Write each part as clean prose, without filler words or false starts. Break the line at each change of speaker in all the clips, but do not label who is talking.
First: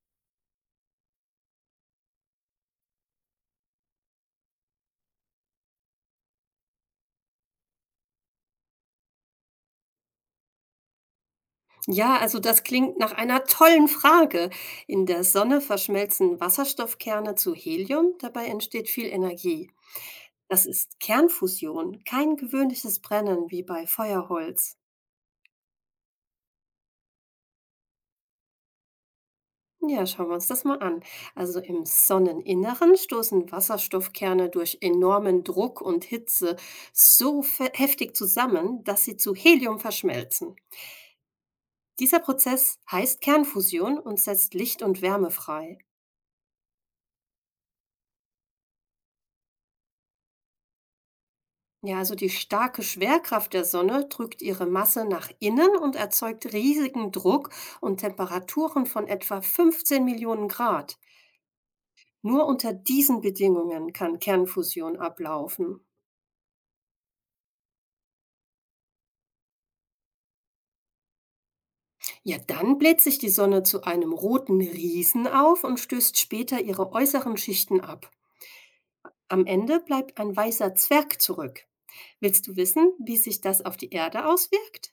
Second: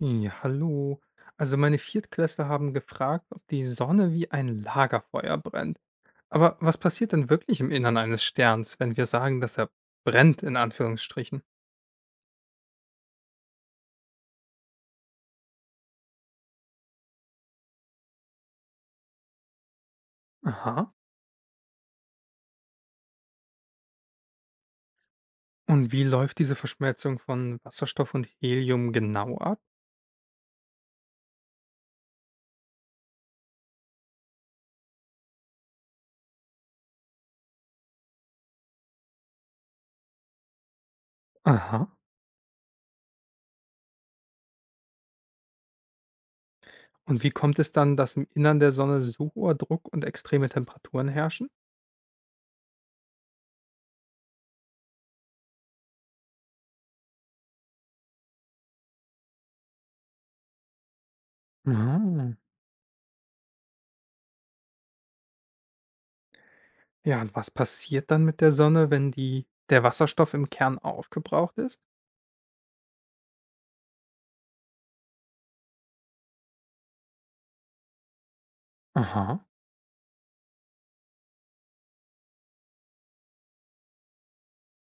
Ja, hallo. Also meine Viertklässler haben gefragt, ob die Sonne wie ein Lagerfeuer brennt. Aber was passiert denn wirklich im Innern eines Sterns, wenn wir sagen, dass er brennt, in Anführungsstrichen?
Ja, also das klingt nach einer tollen Frage. In der Sonne verschmelzen Wasserstoffkerne zu Helium, dabei entsteht viel Energie. Das
Aha.
ist Kernfusion, kein gewöhnliches Brennen wie bei Feuerholz.
Und wie läuft diese Verschmelzung von Wasserstoff und Helium genau ab?
Ja, schauen wir uns das mal an. Also im Sonneninneren stoßen Wasserstoffkerne durch enormen Druck und Hitze heftig zusammen, dass sie zu Helium verschmelzen.
Aha.
Dieser Prozess heißt Kernfusion und setzt Licht und Wärme frei.
Und wie kommt es dann, dass im Innern der Sonne so hoher Druck und extreme Temperaturen herrschen?
Ja, also die starke Schwerkraft der Sonne drückt ihre Masse nach innen und erzeugt riesigen Druck und Temperaturen von etwa 15 Millionen Grad.
Ah.
Nur unter diesen Bedingungen kann Kernfusion ablaufen.
Ja, und was passiert dann mit der Sonne, wenn der Wasserstoff im Kern aufgebraucht ist?
Ja, dann bläht sich die Sonne zu einem roten Riesen auf und stößt später ihre äußeren Schichten ab. Am
Aha.
Ende bleibt ein weißer Zwerg zurück. Willst du wissen, wie sich das auf die Erde auswirkt?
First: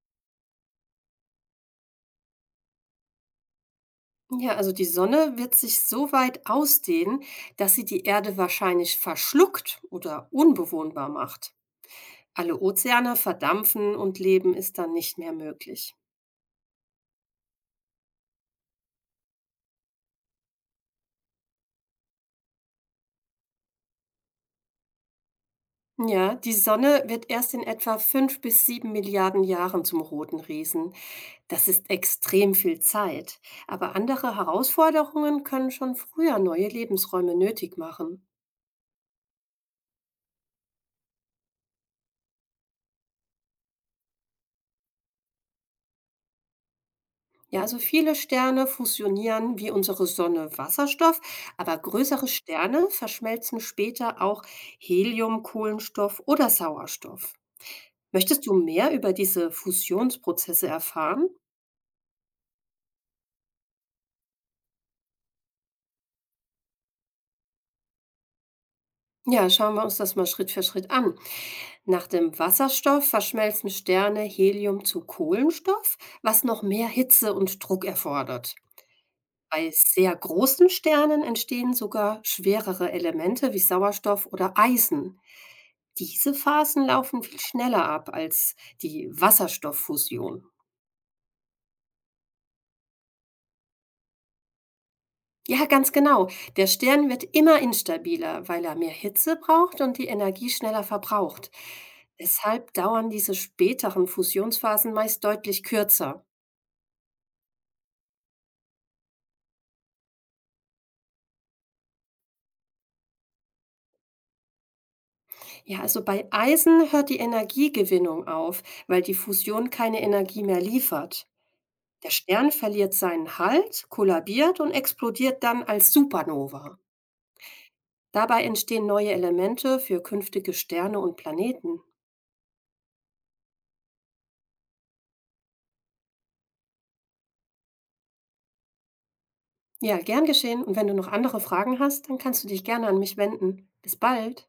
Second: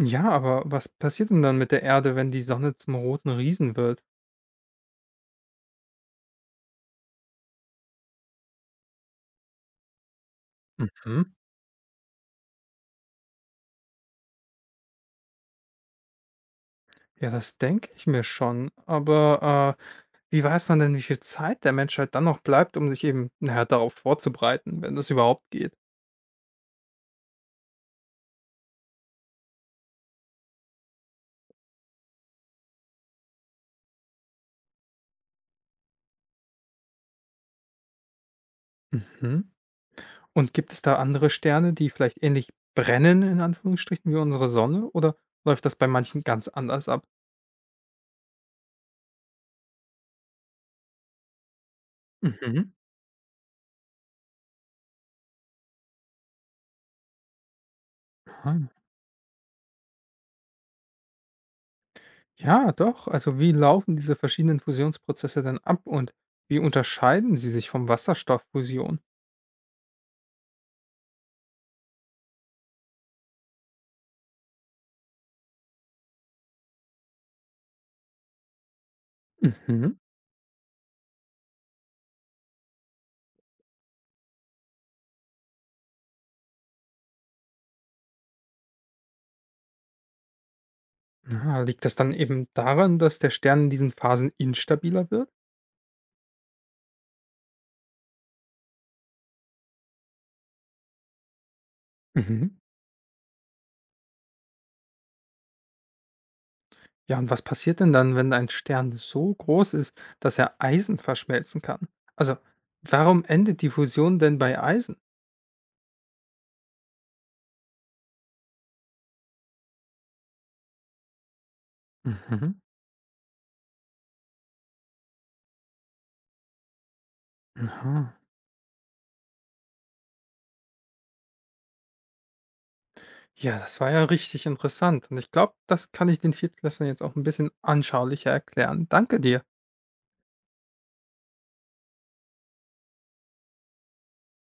Ja, aber was passiert denn dann mit der Erde, wenn die Sonne zum roten Riesen wird?
Ja, also die Sonne wird sich so weit ausdehnen, dass sie die Erde wahrscheinlich verschluckt oder unbewohnbar
Mhm.
macht. Alle Ozeane verdampfen und Leben ist dann nicht mehr möglich.
Ja, das denke ich mir schon. Aber wie weiß man denn, wie viel Zeit der Menschheit dann noch bleibt, um sich eben, naja, darauf vorzubereiten, wenn das überhaupt geht?
Ja, die Sonne wird erst in etwa 5 bis 7 Milliarden Jahren zum roten Riesen. Das ist extrem viel Zeit. Aber andere Herausforderungen können schon früher neue Lebensräume nötig machen.
Mhm. Und gibt es da andere Sterne, die vielleicht ähnlich brennen, in Anführungsstrichen, wie unsere Sonne? Oder läuft das bei manchen ganz anders ab?
Ja, also viele Sterne fusionieren wie unsere Sonne Wasserstoff, aber größere
Mhm.
Sterne verschmelzen später auch Helium, Kohlenstoff oder Sauerstoff. Möchtest du
Ah,
mehr über diese Fusionsprozesse erfahren?
Ja, doch. Also wie laufen diese verschiedenen Fusionsprozesse denn ab und wie unterscheiden sie sich vom Wasserstofffusion?
Ja, schauen wir uns das mal Schritt für Schritt an. Nach dem Wasserstoff verschmelzen Sterne Helium zu Kohlenstoff, was noch mehr Hitze und Druck erfordert. Bei
Mhm.
sehr großen Sternen entstehen sogar schwerere Elemente wie Sauerstoff oder Eisen. Diese Phasen laufen viel schneller ab als die Wasserstofffusion.
Na, liegt das dann eben daran, dass der Stern in diesen Phasen instabiler wird?
Ja, ganz genau. Der Stern wird immer instabiler, weil er mehr Hitze braucht und die Energie schneller verbraucht.
Mhm.
Deshalb dauern diese späteren Fusionsphasen meist deutlich kürzer.
Ja, und was passiert denn dann, wenn ein Stern so groß ist, dass er Eisen verschmelzen kann? Also, warum endet die Fusion denn bei Eisen?
Ja, also bei Eisen hört die Energiegewinnung auf, weil die Fusion keine Energie mehr liefert. Der Stern
Mhm.
verliert seinen Halt, kollabiert und explodiert dann als Supernova.
Aha.
Dabei entstehen neue Elemente für künftige Sterne und Planeten.
Ja, das war ja richtig interessant. Und ich glaube, das kann ich den Viertklässlern jetzt auch ein bisschen anschaulicher erklären. Danke dir.
Ja, gern geschehen. Und wenn du noch andere Fragen hast, dann kannst du dich gerne an mich wenden. Bis bald.